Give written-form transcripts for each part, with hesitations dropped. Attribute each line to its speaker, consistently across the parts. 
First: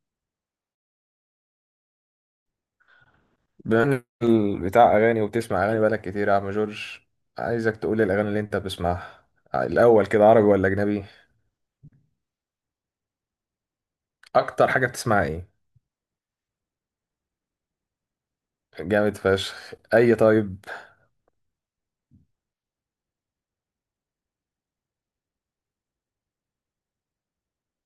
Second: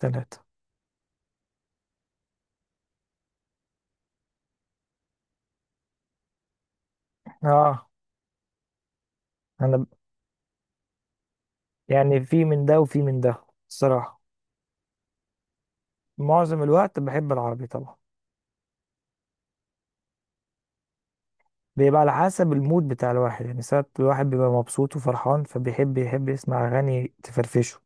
Speaker 1: ثلاثة.
Speaker 2: بما إنك بتاع اغاني وبتسمع اغاني بقالك كتير يا عم جورج، عايزك
Speaker 1: اه،
Speaker 2: تقول لي الاغاني اللي انت بتسمعها.
Speaker 1: انا ب-
Speaker 2: الاول كده عربي ولا اجنبي؟
Speaker 1: يعني في من ده وفي من ده، الصراحة.
Speaker 2: اكتر حاجه بتسمعها ايه؟
Speaker 1: معظم الوقت بحب العربي طبعا.
Speaker 2: جامد فشخ. اي طيب
Speaker 1: بيبقى على حسب المود بتاع الواحد، يعني ساعات الواحد بيبقى مبسوط وفرحان فبيحب يسمع أغاني تفرفشه.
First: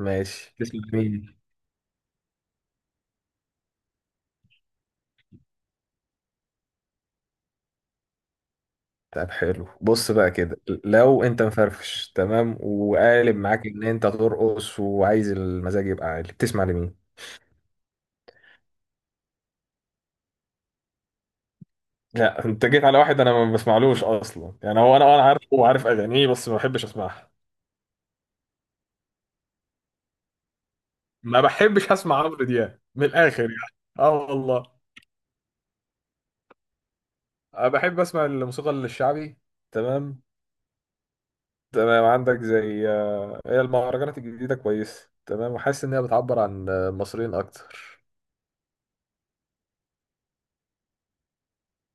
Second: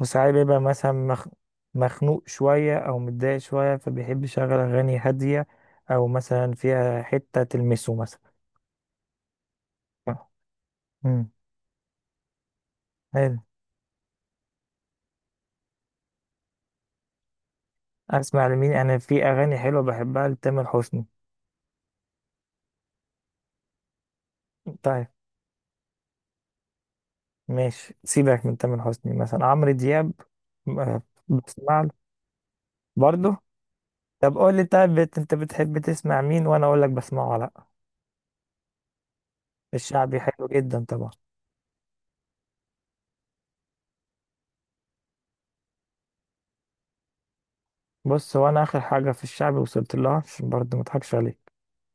Speaker 1: وساعات بيبقى
Speaker 2: تسمع
Speaker 1: مثلا
Speaker 2: مين؟
Speaker 1: مخنوق شوية أو متضايق شوية، فبيحب يشغل أغاني هادية، أو مثلا فيها حتة تلمسه مثلا.
Speaker 2: طب حلو، بص بقى كده، لو
Speaker 1: امم
Speaker 2: انت مفرفش تمام وقالب
Speaker 1: حلو.
Speaker 2: معاك ان انت ترقص وعايز المزاج يبقى عالي بتسمع لمين؟
Speaker 1: أسمع لمين؟ أنا في أغاني حلوة بحبها لتامر حسني.
Speaker 2: لا انت جيت على واحد انا ما بسمعلوش اصلا، يعني هو انا
Speaker 1: طيب،
Speaker 2: انا عارفه وعارف اغانيه بس ما بحبش اسمعها.
Speaker 1: ماشي، سيبك من تامر حسني، مثلا عمرو دياب م- آه،
Speaker 2: ما
Speaker 1: بسمع
Speaker 2: بحبش
Speaker 1: له
Speaker 2: اسمع عمرو دياب من
Speaker 1: برضه.
Speaker 2: الاخر يعني. اه
Speaker 1: طب قول
Speaker 2: والله.
Speaker 1: لي، طيب انت بتحب تسمع مين وانا اقول لك بسمعه ولا لا؟
Speaker 2: أنا بحب أسمع الموسيقى الشعبي.
Speaker 1: الشعبي
Speaker 2: تمام.
Speaker 1: حلو جدا طبعا.
Speaker 2: تمام عندك، زي هي المهرجانات الجديدة كويسة تمام وحاسس إنها بتعبر عن المصريين أكتر.
Speaker 1: بص، هو انا اخر حاجه في الشعبي وصلت لها عشان برضه ما اضحكش عليك،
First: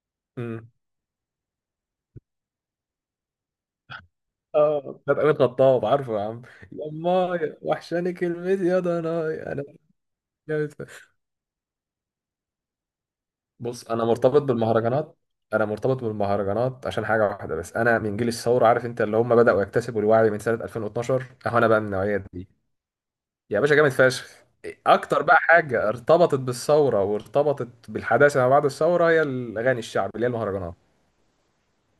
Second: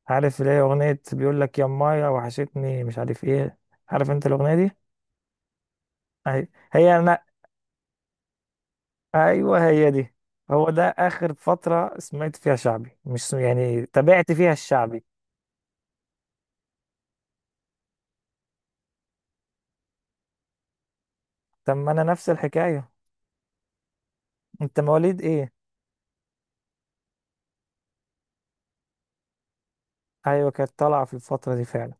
Speaker 1: عارف اللي هي
Speaker 2: مم.
Speaker 1: اغنيه بيقول لك يا مايا وحشتني مش عارف ايه. عارف انت الاغنيه دي؟
Speaker 2: آه بتاعت أمين خطاب، عارفه يا عم؟
Speaker 1: أهي. هي انا
Speaker 2: يما وحشاني كلمتي يا ضناي أنا.
Speaker 1: ايوه هي دي. هو
Speaker 2: جامد
Speaker 1: ده
Speaker 2: ف-
Speaker 1: اخر فتره سمعت فيها شعبي، مش
Speaker 2: بص
Speaker 1: يعني
Speaker 2: أنا
Speaker 1: تابعت
Speaker 2: مرتبط
Speaker 1: فيها الشعبي.
Speaker 2: بالمهرجانات. أنا مرتبط بالمهرجانات عشان حاجة واحدة بس، أنا من جيل الثورة، عارف أنت اللي هم بدأوا يكتسبوا الوعي من سنة 2012، أهو أنا
Speaker 1: طب
Speaker 2: بقى من
Speaker 1: ما انا
Speaker 2: النوعية
Speaker 1: نفس
Speaker 2: دي.
Speaker 1: الحكايه.
Speaker 2: يا باشا جامد فشخ.
Speaker 1: انت مواليد
Speaker 2: اكتر بقى
Speaker 1: ايه؟
Speaker 2: حاجه ارتبطت بالثوره وارتبطت بالحداثه ما بعد الثوره هي الاغاني الشعب اللي هي
Speaker 1: ايوه، كانت
Speaker 2: المهرجانات.
Speaker 1: طالعه في الفتره دي فعلا،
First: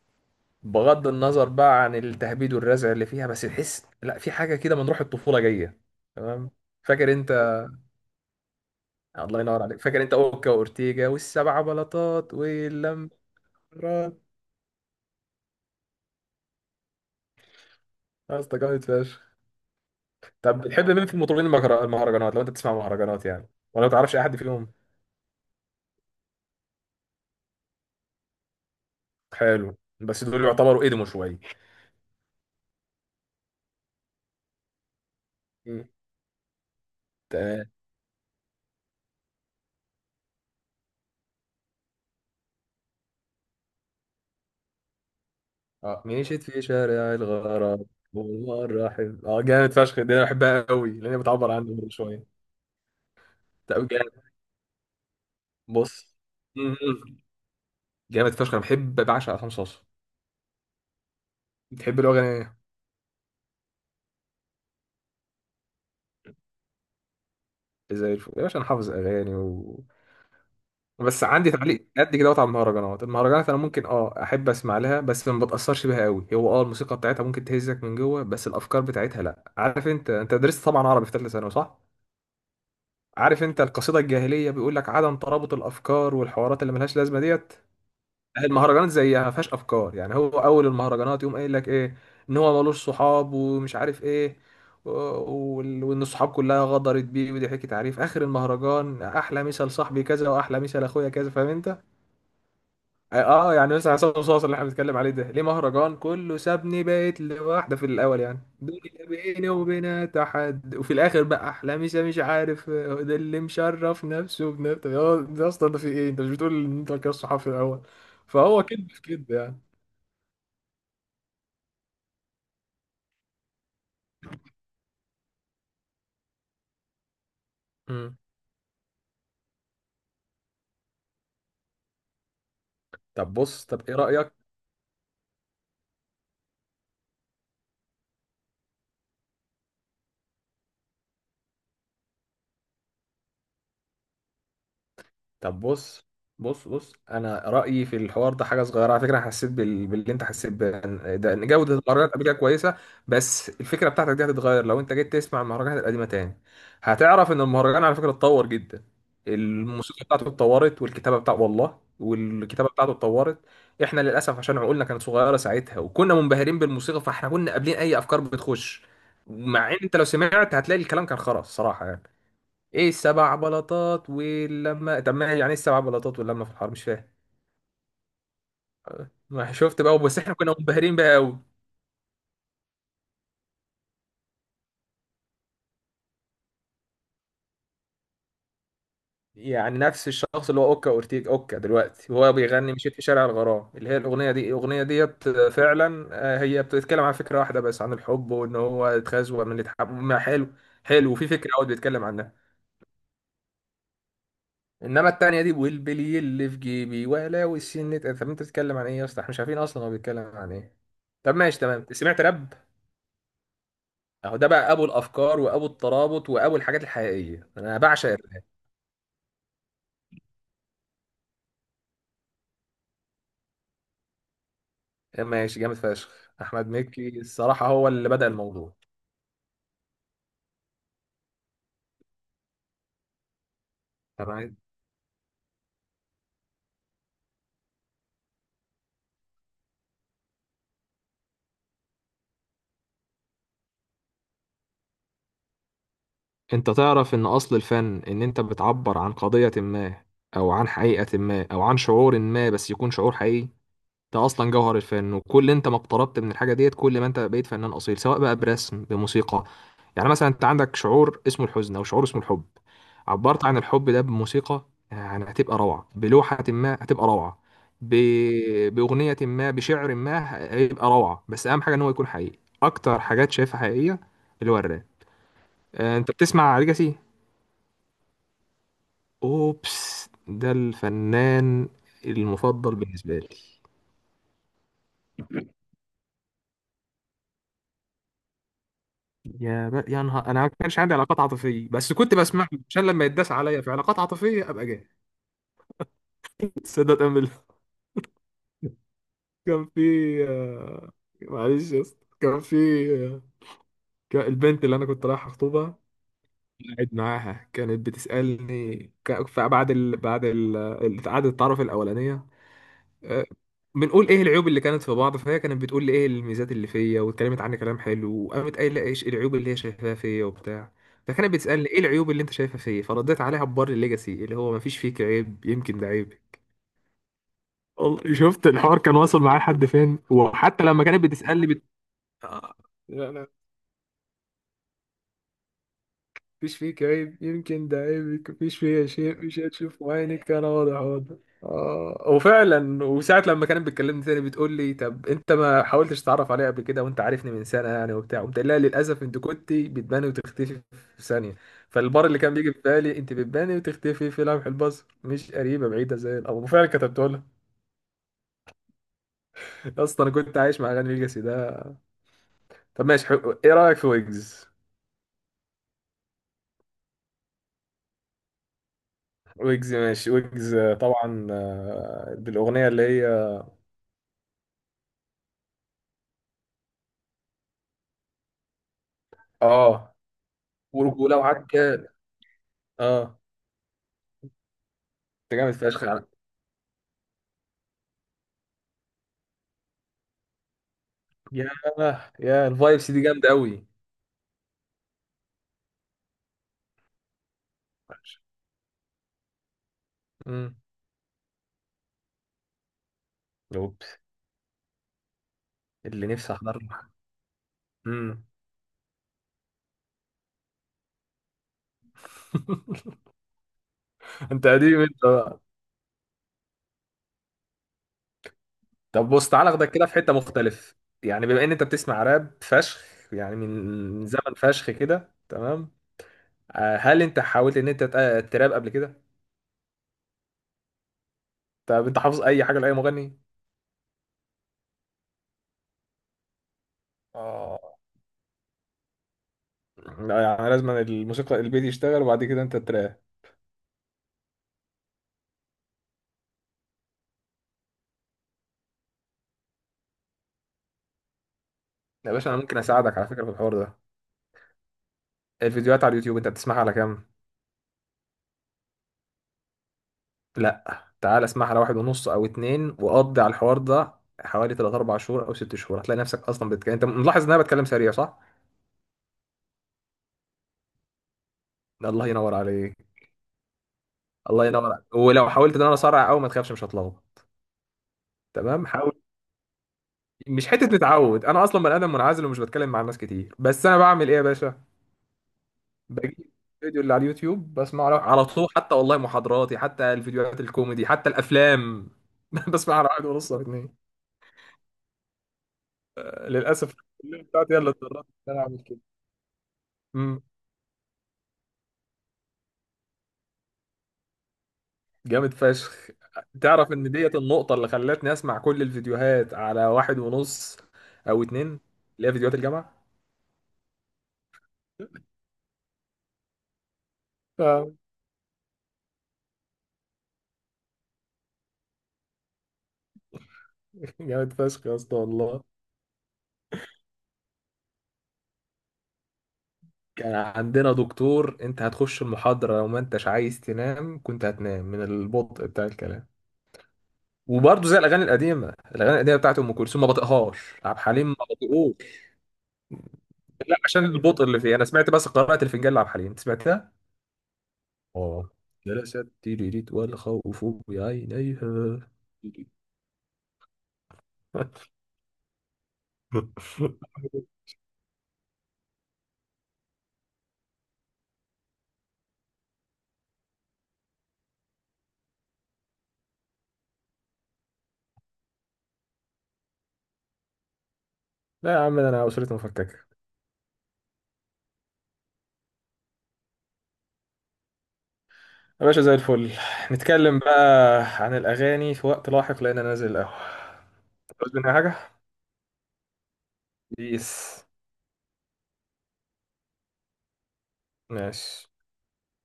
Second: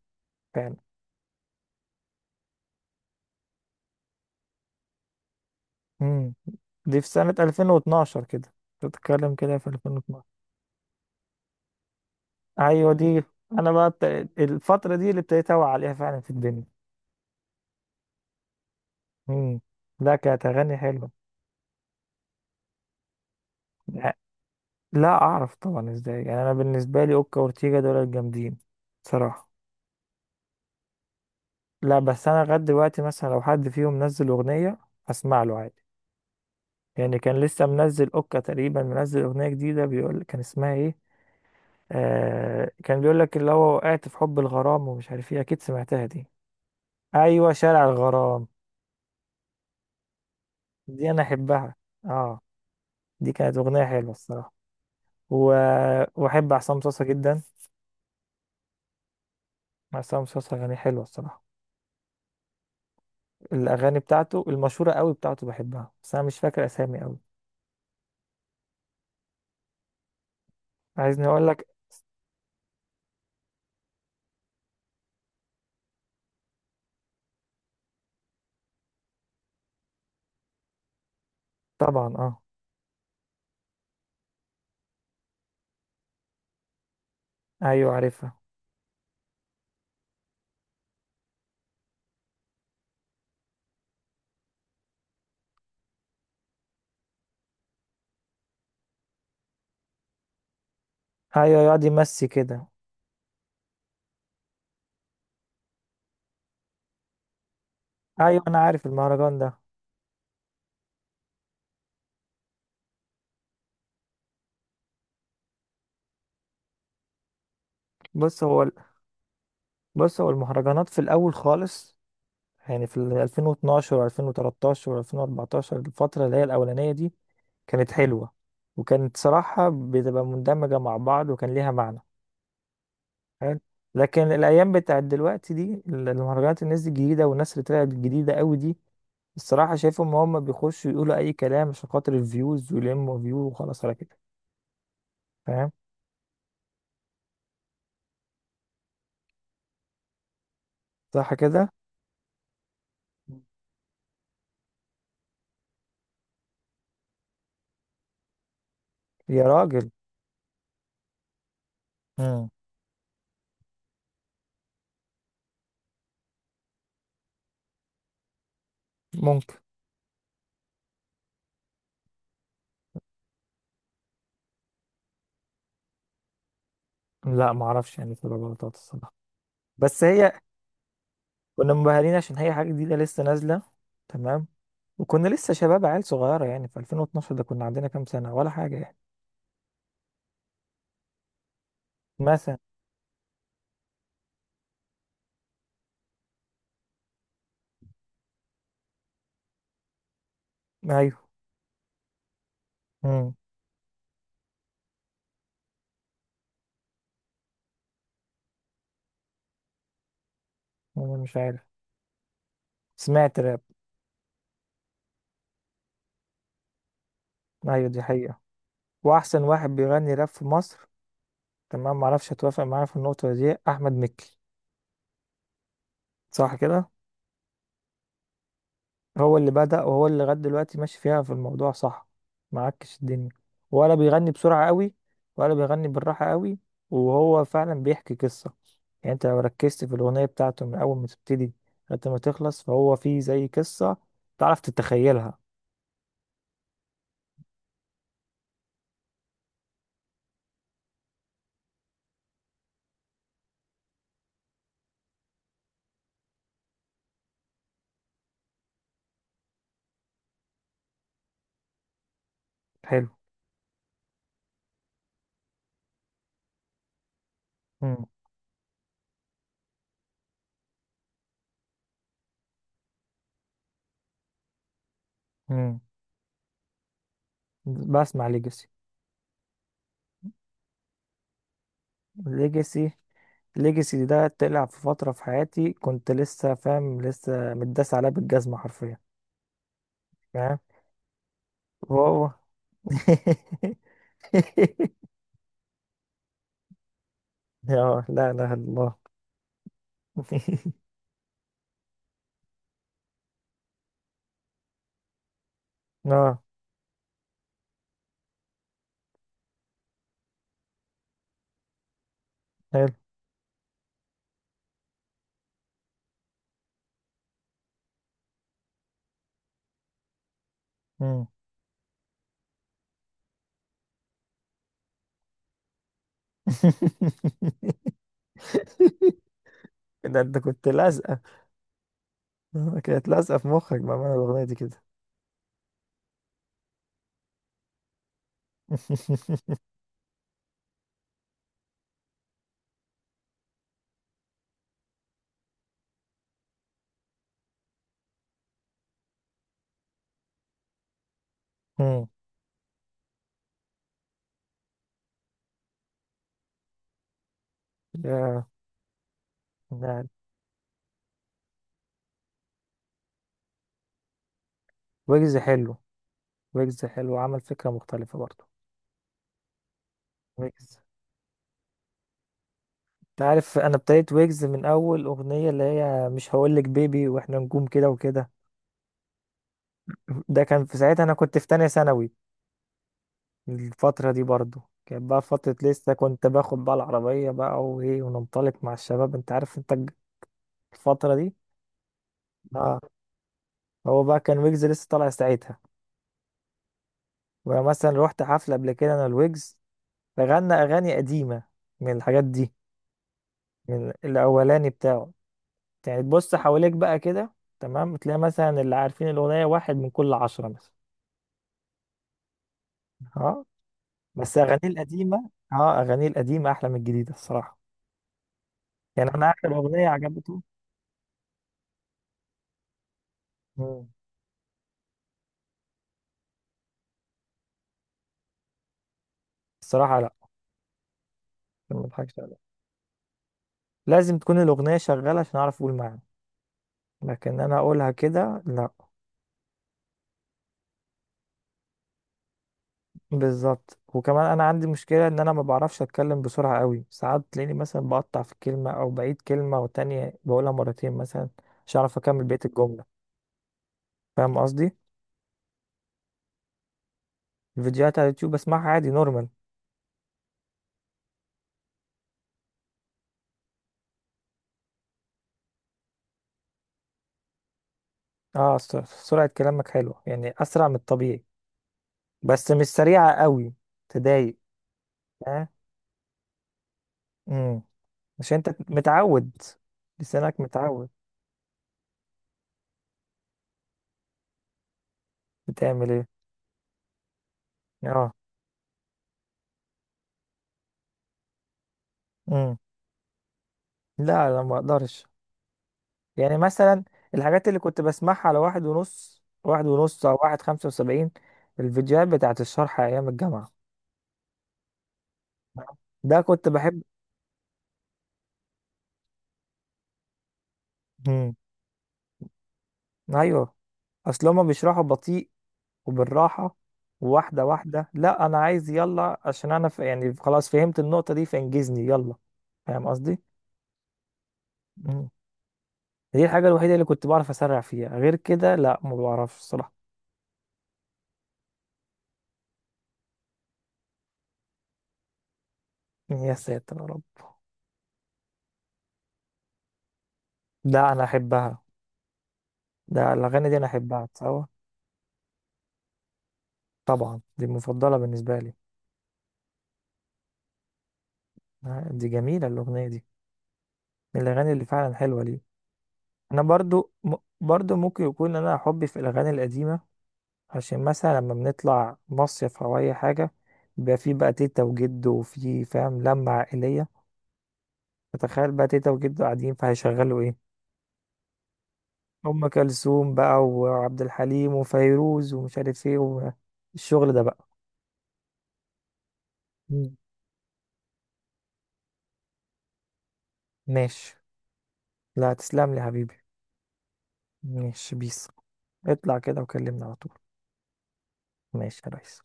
Speaker 1: فعلا.
Speaker 2: بغض النظر بقى عن التهبيد والرزع اللي فيها بس تحس لا في حاجه كده من روح الطفوله جايه.
Speaker 1: امم
Speaker 2: تمام.
Speaker 1: دي في
Speaker 2: فاكر انت،
Speaker 1: سنه 2012 كده. بتتكلم
Speaker 2: الله
Speaker 1: كده
Speaker 2: ينور
Speaker 1: في
Speaker 2: عليك، فاكر انت
Speaker 1: 2012؟
Speaker 2: اوكا واورتيجا والسبع بلاطات
Speaker 1: ايوه
Speaker 2: واللمبرات؟
Speaker 1: دي. انا بقى بت... الفتره دي اللي ابتديت اوعى عليها فعلا في الدنيا.
Speaker 2: يا اسطى جامد فشخ.
Speaker 1: امم لا، كانت
Speaker 2: طب
Speaker 1: اغاني
Speaker 2: بتحب مين
Speaker 1: حلوه.
Speaker 2: في المطربين المهرجانات، لو انت بتسمع مهرجانات يعني، ولا ما تعرفش
Speaker 1: لا،
Speaker 2: اي حد فيهم؟
Speaker 1: لا اعرف طبعا، ازاي يعني؟ انا بالنسبه لي اوكا وأورتيجا دول الجامدين، صراحه.
Speaker 2: حلو، بس دول يعتبروا قدموا شويه.
Speaker 1: لا، بس انا لغايه دلوقتي مثلا لو حد فيهم نزل اغنيه، اسمع له عادي.
Speaker 2: مم.
Speaker 1: يعني كان لسه
Speaker 2: تمام.
Speaker 1: منزل اوكا تقريبا، منزل اغنيه جديده، بيقول كان اسمها ايه؟ آه، كان بيقول لك اللي هو وقعت في حب الغرام ومش عارف ايه، اكيد
Speaker 2: اه
Speaker 1: سمعتها دي.
Speaker 2: مشيت في شارع
Speaker 1: ايوه شارع
Speaker 2: الغرام،
Speaker 1: الغرام.
Speaker 2: والله الرحيم، اه جامد فشخ، دي انا بحبها قوي
Speaker 1: دي
Speaker 2: لان هي
Speaker 1: انا
Speaker 2: بتعبر عني
Speaker 1: احبها.
Speaker 2: برضه
Speaker 1: اه،
Speaker 2: شويه.
Speaker 1: دي كانت اغنيه
Speaker 2: طب
Speaker 1: حلوه
Speaker 2: جامد.
Speaker 1: الصراحه. و...
Speaker 2: بص.
Speaker 1: واحب
Speaker 2: مم.
Speaker 1: عصام صاصا جدا.
Speaker 2: جامد فشخ، انا بحب بعشق عصام صاصا.
Speaker 1: عصام صاصا اغاني حلوه الصراحه.
Speaker 2: بتحب له اغاني ايه؟
Speaker 1: الاغاني بتاعته المشهوره قوي بتاعته بحبها، بس انا مش فاكر اسامي قوي.
Speaker 2: زي الفل يا باشا، انا حافظ اغاني و... بس
Speaker 1: عايزني اقول
Speaker 2: عندي
Speaker 1: لك؟
Speaker 2: تعليق قد كده وقت على المهرجانات، المهرجانات انا ممكن اه احب اسمع لها بس ما بتاثرش بيها قوي، هو اه الموسيقى بتاعتها ممكن تهزك من جوه بس الافكار بتاعتها لا. عارف انت، انت درست طبعا عربي في ثالثه ثانوي صح؟
Speaker 1: طبعا اه.
Speaker 2: عارف انت القصيده الجاهليه بيقول لك عدم ترابط الافكار والحوارات اللي ملهاش لازمه ديت؟
Speaker 1: ايوه عارفها.
Speaker 2: المهرجانات زيها ما فيهاش افكار، يعني هو اول المهرجانات يقوم قايل لك ايه؟ ان هو ملوش صحاب ومش عارف ايه، وان الصحاب كلها غدرت بيه، ودي حكي تعريف. اخر المهرجان احلى مثال صاحبي كذا واحلى مثال اخويا كذا، فاهم
Speaker 1: ايوه
Speaker 2: انت؟
Speaker 1: يقعد يمسي كده.
Speaker 2: اه. يعني مثلا عصام صاصا اللي احنا بنتكلم عليه ده ليه مهرجان كله سابني بقيت لوحده، في الاول يعني
Speaker 1: ايوه انا عارف
Speaker 2: دنيا
Speaker 1: المهرجان
Speaker 2: بيني
Speaker 1: ده.
Speaker 2: وبينها تحد، وفي الاخر بقى احلامي مش عارف ده اللي مشرف نفسه بنفسه، يا ده اصلا ده في ايه؟ انت مش بتقول ان انت كده الصحافي الاول؟
Speaker 1: بص
Speaker 2: فهو
Speaker 1: هو
Speaker 2: كده في كده يعني.
Speaker 1: بص، هو المهرجانات في الاول خالص، يعني في ال 2012 و2013 و2014، الفترة اللي هي الأولانية دي كانت
Speaker 2: مم.
Speaker 1: حلوة. وكانت صراحة بتبقى مندمجة مع بعض وكان ليها معنى.
Speaker 2: طب
Speaker 1: حلو.
Speaker 2: بص، طب ايه
Speaker 1: لكن
Speaker 2: رايك؟
Speaker 1: الأيام بتاعت دلوقتي دي، المهرجانات، الناس دي الجديدة والناس اللي طلعت الجديدة قوي دي، الصراحة شايفهم هم بيخشوا يقولوا أي كلام عشان خاطر الفيوز ويلموا فيو وخلاص على كده.
Speaker 2: طب
Speaker 1: فاهم؟
Speaker 2: بص انا رايي في الحوار ده حاجه صغيره على فكره. أنا حسيت باللي انت
Speaker 1: صح
Speaker 2: ده، ان
Speaker 1: كده.
Speaker 2: جوده المهرجانات قبل كده كويسه. بس الفكره بتاعتك دي هتتغير لو انت جيت تسمع المهرجانات القديمه تاني. هتعرف ان المهرجان على فكره اتطور جدا،
Speaker 1: يا راجل.
Speaker 2: الموسيقى بتاعته اتطورت والكتابه بتاعته، والله
Speaker 1: مم.
Speaker 2: والكتابه بتاعته اتطورت. احنا للاسف عشان عقولنا كانت صغيره ساعتها وكنا منبهرين بالموسيقى فاحنا كنا قابلين اي افكار بتخش.
Speaker 1: ممكن.
Speaker 2: مع ان انت لو سمعت هتلاقي الكلام كان خرا الصراحه يعني. ايه السبع بلاطات واللمه؟ طب ما يعني ايه السبع بلاطات واللمه في الحرب؟ مش فاهم.
Speaker 1: لا معرفش، يعني تبقى غلطات الصراحة.
Speaker 2: ما شفت بقى،
Speaker 1: بس
Speaker 2: بس احنا
Speaker 1: هي
Speaker 2: كنا منبهرين بقى قوي.
Speaker 1: كنا منبهرين عشان هي حاجة جديدة لسه نازلة. تمام. وكنا لسه شباب عيال صغيرة، يعني في 2012 ده كنا عندنا كام سنة ولا حاجة يعني.
Speaker 2: يعني نفس الشخص اللي هو اوكا اورتيج اوكا دلوقتي وهو
Speaker 1: مثلا.
Speaker 2: بيغني مشيت في شارع الغرام اللي هي الاغنيه دي، الاغنيه ديت فعلا هي بتتكلم عن فكره واحده بس، عن الحب وان هو اتخزوه من اللي اتحب، ما حلو. حلو وفي
Speaker 1: أيوه.
Speaker 2: فكره قوي بيتكلم عنها.
Speaker 1: مم.
Speaker 2: انما التانيه دي، والبلي اللي في جيبي، ولا والسن، طب انت بتتكلم عن ايه يا اسطى؟ احنا مش عارفين اصلا هو بيتكلم عن ايه.
Speaker 1: أنا
Speaker 2: طب
Speaker 1: مش
Speaker 2: ماشي
Speaker 1: عارف.
Speaker 2: تمام. سمعت راب؟
Speaker 1: سمعت راب.
Speaker 2: اهو ده بقى ابو الافكار وابو الترابط وابو الحاجات الحقيقيه. انا
Speaker 1: أيوه دي
Speaker 2: بعشق
Speaker 1: حقيقة.
Speaker 2: الراب.
Speaker 1: وأحسن واحد بيغني راب في مصر، تمام، معرفش هتوافق معايا في النقطة دي، أحمد مكي.
Speaker 2: ماشي جامد فشخ.
Speaker 1: صح
Speaker 2: احمد
Speaker 1: كده؟
Speaker 2: مكي الصراحه هو اللي بدأ الموضوع.
Speaker 1: هو اللي بدأ وهو اللي لغاية دلوقتي ماشي فيها في الموضوع، صح، معكش الدنيا، ولا بيغني
Speaker 2: تمام.
Speaker 1: بسرعة قوي، ولا بيغني بالراحة قوي. وهو فعلا بيحكي قصة، يعني انت لو ركزت في الأغنية بتاعته من أول ما تبتدي لغاية ما تخلص، فهو فيه زي قصة تعرف تتخيلها.
Speaker 2: انت تعرف ان اصل الفن ان انت بتعبر عن قضية ما، او عن حقيقة ما، او عن شعور ما، بس يكون شعور حقيقي. انت اصلا جوهر الفن، وكل انت ما اقتربت من الحاجه ديت كل ما انت بقيت فنان اصيل، سواء بقى برسم بموسيقى. يعني مثلا انت عندك شعور اسمه الحزن او شعور اسمه الحب،
Speaker 1: حلو.
Speaker 2: عبرت عن الحب ده بموسيقى يعني هتبقى روعه، بلوحه ما هتبقى روعه، ب...
Speaker 1: مم.
Speaker 2: باغنيه ما، بشعر ما، هيبقى روعه. بس اهم حاجه ان هو يكون حقيقي. اكتر حاجات شايفها حقيقيه اللي هو الراب.
Speaker 1: مم.
Speaker 2: انت بتسمع ليجاسي؟
Speaker 1: بسمع ليجاسي.
Speaker 2: اوبس ده الفنان المفضل
Speaker 1: ليجاسي.
Speaker 2: بالنسبه لي.
Speaker 1: ليجاسي ده طلع في فترة في حياتي كنت لسه متداس عليها بالجزمة حرفيا.
Speaker 2: يا نهار، انا ما
Speaker 1: فاهم.
Speaker 2: كانش عندي علاقات عاطفيه بس كنت
Speaker 1: وهو
Speaker 2: بسمع له عشان لما يتداس عليا في علاقات عاطفيه ابقى جاي. تصدق تأمل.
Speaker 1: اه، لا اله الا الله.
Speaker 2: كان في آه، معلش يا اسطى، كان في آه، كان البنت اللي انا كنت رايح اخطبها
Speaker 1: اه.
Speaker 2: قاعد معاها كانت بتسالني، بعد قعدة التعارف الاولانيه،
Speaker 1: حلو.
Speaker 2: آه، بنقول ايه العيوب اللي كانت في بعض، فهي كانت بتقول لي ايه الميزات اللي فيا واتكلمت عني كلام حلو، وقامت قايله ايش العيوب اللي هي شايفاها فيا وبتاع.
Speaker 1: مم.
Speaker 2: فكانت بتسالني ايه العيوب اللي انت شايفها فيا، فرديت عليها ببر الليجاسي اللي هو مفيش فيك عيب يمكن ده عيب. والله شفت الحوار كان واصل معايا لحد فين.
Speaker 1: ده انت
Speaker 2: وحتى
Speaker 1: كنت
Speaker 2: لما كانت
Speaker 1: لازقه.
Speaker 2: بتسألني بت... آه،
Speaker 1: آه، كانت
Speaker 2: لا
Speaker 1: لازقه في مخك بقى، معنى الاغنيه دي كده.
Speaker 2: مفيش فيك عيب يمكن ده عيبك، مفيش فيها شيء مش هتشوف عينك، انا واضح. اه وفعلا، وساعة لما كانت بتكلمني تاني بتقول لي طب انت ما حاولتش تتعرف عليا قبل كده وانت عارفني من سنة يعني وبتاع، قلت لها للاسف انت كنت بتباني وتختفي في ثانية. فالبار
Speaker 1: مم.
Speaker 2: اللي كان بيجي في بالي انت بتباني وتختفي في لمح البصر، مش قريبة بعيدة زي الاول، وفعلا كتبت لها.
Speaker 1: يا. لا.
Speaker 2: اصلا انا كنت عايش مع اغاني ليجاسي ده. طب ماشي حلو. ايه رأيك في ويجز؟
Speaker 1: ويجز حلو. ويجز حلو، عمل فكره مختلفه برضه.
Speaker 2: ويجز ماشي، ويجز
Speaker 1: ويجز،
Speaker 2: طبعا بالاغنية اللي هي
Speaker 1: انت عارف انا ابتديت ويجز من اول اغنيه اللي هي مش هقولك بيبي واحنا نجوم كده وكده.
Speaker 2: اه
Speaker 1: ده كان في ساعتها انا
Speaker 2: ورجوله
Speaker 1: كنت في تانية
Speaker 2: وعجل.
Speaker 1: ثانوي.
Speaker 2: اه.
Speaker 1: الفترة دي برضو كانت بقى
Speaker 2: انت جامد
Speaker 1: فترة،
Speaker 2: فشخ يا
Speaker 1: لسه
Speaker 2: عم.
Speaker 1: كنت باخد بقى العربية بقى وإيه وننطلق مع الشباب، أنت عارف الفترة دي.
Speaker 2: يا يا
Speaker 1: آه،
Speaker 2: الفايبس دي جامده قوي.
Speaker 1: هو بقى كان ويجز لسه طالع ساعتها، ومثلا روحت حفلة قبل كده أنا الويجز، فغنى
Speaker 2: امم.
Speaker 1: أغاني قديمة من الحاجات دي، من
Speaker 2: اوبس.
Speaker 1: الأولاني بتاعه. يعني
Speaker 2: اللي نفسي
Speaker 1: تبص
Speaker 2: احضر
Speaker 1: حواليك
Speaker 2: له.
Speaker 1: بقى كده، تمام، تلاقي
Speaker 2: امم.
Speaker 1: مثلا اللي عارفين الأغنية واحد من كل 10 مثلا. آه، بس
Speaker 2: انت
Speaker 1: أغانيه
Speaker 2: قديم انت
Speaker 1: القديمة،
Speaker 2: بقى.
Speaker 1: آه أغانيه القديمة أحلى من الجديدة الصراحة.
Speaker 2: طب
Speaker 1: يعني
Speaker 2: بص
Speaker 1: أنا
Speaker 2: تعالى
Speaker 1: آخر
Speaker 2: اخدك كده
Speaker 1: أغنية
Speaker 2: في حته
Speaker 1: عجبته.
Speaker 2: مختلف. يعني بما ان انت بتسمع راب فشخ، يعني من
Speaker 1: مم.
Speaker 2: من زمن فشخ كده تمام، هل انت حاولت ان انت تراب قبل كده؟
Speaker 1: الصراحة لا. عشان ما
Speaker 2: طب انت
Speaker 1: اضحكش
Speaker 2: حافظ
Speaker 1: عليك،
Speaker 2: اي حاجه لاي مغني؟
Speaker 1: لازم تكون الاغنيه شغاله عشان اعرف اقول معاها، لكن انا
Speaker 2: اه.
Speaker 1: اقولها كده لا.
Speaker 2: لا يعني لازم الموسيقى البيت يشتغل وبعد كده انت تراب.
Speaker 1: بالظبط، وكمان انا عندي مشكله ان انا ما بعرفش اتكلم بسرعه قوي، ساعات تلاقيني مثلا بقطع في كلمه او بعيد كلمه وتانية بقولها مرتين مثلا، مش عارف
Speaker 2: يا
Speaker 1: اكمل
Speaker 2: باشا انا
Speaker 1: بقيه
Speaker 2: ممكن اساعدك
Speaker 1: الجمله.
Speaker 2: على فكره في الحوار ده.
Speaker 1: فاهم قصدي؟
Speaker 2: الفيديوهات على اليوتيوب انت بتسمعها على كام؟
Speaker 1: الفيديوهات على اليوتيوب بسمعها عادي نورمال.
Speaker 2: لا تعال اسمعها على واحد ونص او اتنين وقضي على الحوار ده. حوالي 3 4 شهور او 6 شهور هتلاقي نفسك اصلا بتتكلم. انت ملاحظ ان انا بتكلم سريع صح؟
Speaker 1: اه، سرعه كلامك حلوه يعني، اسرع من الطبيعي،
Speaker 2: ده الله ينور
Speaker 1: بس مش
Speaker 2: عليك.
Speaker 1: سريعه قوي. تضايق.
Speaker 2: الله ينور عليك، ولو
Speaker 1: اه.
Speaker 2: حاولت ان انا اسرع قوي ما تخافش مش هتلخبط.
Speaker 1: امم عشان
Speaker 2: تمام
Speaker 1: انت
Speaker 2: حاول.
Speaker 1: متعود، لسانك
Speaker 2: مش حته
Speaker 1: متعود.
Speaker 2: نتعود، انا اصلا بني ادم منعزل ومش بتكلم مع الناس كتير، بس انا بعمل ايه يا باشا؟
Speaker 1: بتعمل ايه؟
Speaker 2: بجيب الفيديو اللي على اليوتيوب بسمعه على طول، حتى والله محاضراتي، حتى الفيديوهات الكوميدي، حتى الافلام.
Speaker 1: اه
Speaker 2: بسمعها على واحد ونص او اتنين.
Speaker 1: لا لا ما اقدرش. يعني
Speaker 2: للاسف
Speaker 1: مثلا
Speaker 2: الكليه
Speaker 1: الحاجات
Speaker 2: بتاعتي هي
Speaker 1: اللي
Speaker 2: اللي
Speaker 1: كنت
Speaker 2: اتضررت
Speaker 1: بسمعها
Speaker 2: ان
Speaker 1: على
Speaker 2: انا اعمل
Speaker 1: واحد
Speaker 2: كده.
Speaker 1: ونص او
Speaker 2: امم.
Speaker 1: 1.75، الفيديوهات بتاعت الشرح ايام الجامعة
Speaker 2: جامد فشخ.
Speaker 1: ده كنت
Speaker 2: تعرف
Speaker 1: بحب.
Speaker 2: ان ديت النقطه اللي خلتني اسمع كل الفيديوهات على واحد ونص او
Speaker 1: مم.
Speaker 2: اتنين، اللي هي فيديوهات الجامعه.
Speaker 1: ايوه. اصل هما بيشرحوا بطيء وبالراحة، واحدة
Speaker 2: آه،
Speaker 1: واحدة. لا انا عايز يلا، عشان انا ف... يعني خلاص فهمت النقطة دي فانجزني يلا. فاهم قصدي؟
Speaker 2: جامد فشخ يا اسطى
Speaker 1: مم.
Speaker 2: والله.
Speaker 1: دي الحاجة الوحيدة اللي كنت بعرف اسرع فيها، غير كده لا ما بعرفش الصراحة.
Speaker 2: كان عندنا دكتور انت هتخش المحاضره لو ما انتش عايز تنام كنت هتنام من البطء بتاع الكلام.
Speaker 1: يا ساتر يا رب.
Speaker 2: وبرضه زي الاغاني القديمه، الاغاني القديمه بتاعت ام كلثوم ما بطيقهاش، عبد
Speaker 1: ده انا
Speaker 2: الحليم ما
Speaker 1: احبها،
Speaker 2: بطيقوش.
Speaker 1: ده الاغاني
Speaker 2: لا
Speaker 1: دي انا
Speaker 2: عشان
Speaker 1: احبها
Speaker 2: البطء اللي
Speaker 1: تصور.
Speaker 2: فيه. انا سمعت بس قراءه الفنجان لعبد الحليم، أنت سمعتها؟
Speaker 1: طبعا دي المفضلة
Speaker 2: اه.
Speaker 1: بالنسبة لي.
Speaker 2: جلست تيريريت والخوف بعينيها.
Speaker 1: آه، دي جميلة الأغنية دي، من الأغاني اللي فعلا حلوة لي. أنا برضو م... برضو ممكن يكون أنا حبي في الأغاني القديمة، عشان مثلا لما بنطلع مصيف أو أي حاجة بيبقى في بقى تيتا وجد، وفي فاهم لمة عائلية، فتخيل بقى تيتا وجد قاعدين فهيشغلوا إيه؟
Speaker 2: لا يا عم ده انا اسرتي
Speaker 1: أم
Speaker 2: مفككه.
Speaker 1: كلثوم بقى وعبد الحليم وفيروز ومش عارف إيه، والشغل ده بقى.
Speaker 2: يا باشا زي الفل.
Speaker 1: مم.
Speaker 2: نتكلم بقى عن الاغاني في وقت لاحق لان انا نازل القهوه.
Speaker 1: ماشي.
Speaker 2: عاوز مني حاجه؟
Speaker 1: لا تسلم لي يا حبيبي.
Speaker 2: بيس.
Speaker 1: ماشي بيس. اطلع كده وكلمني على طول.
Speaker 2: ماشي.
Speaker 1: ماشي يا ريس.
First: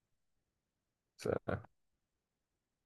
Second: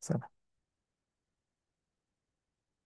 Speaker 1: سلام.
Speaker 2: سلام.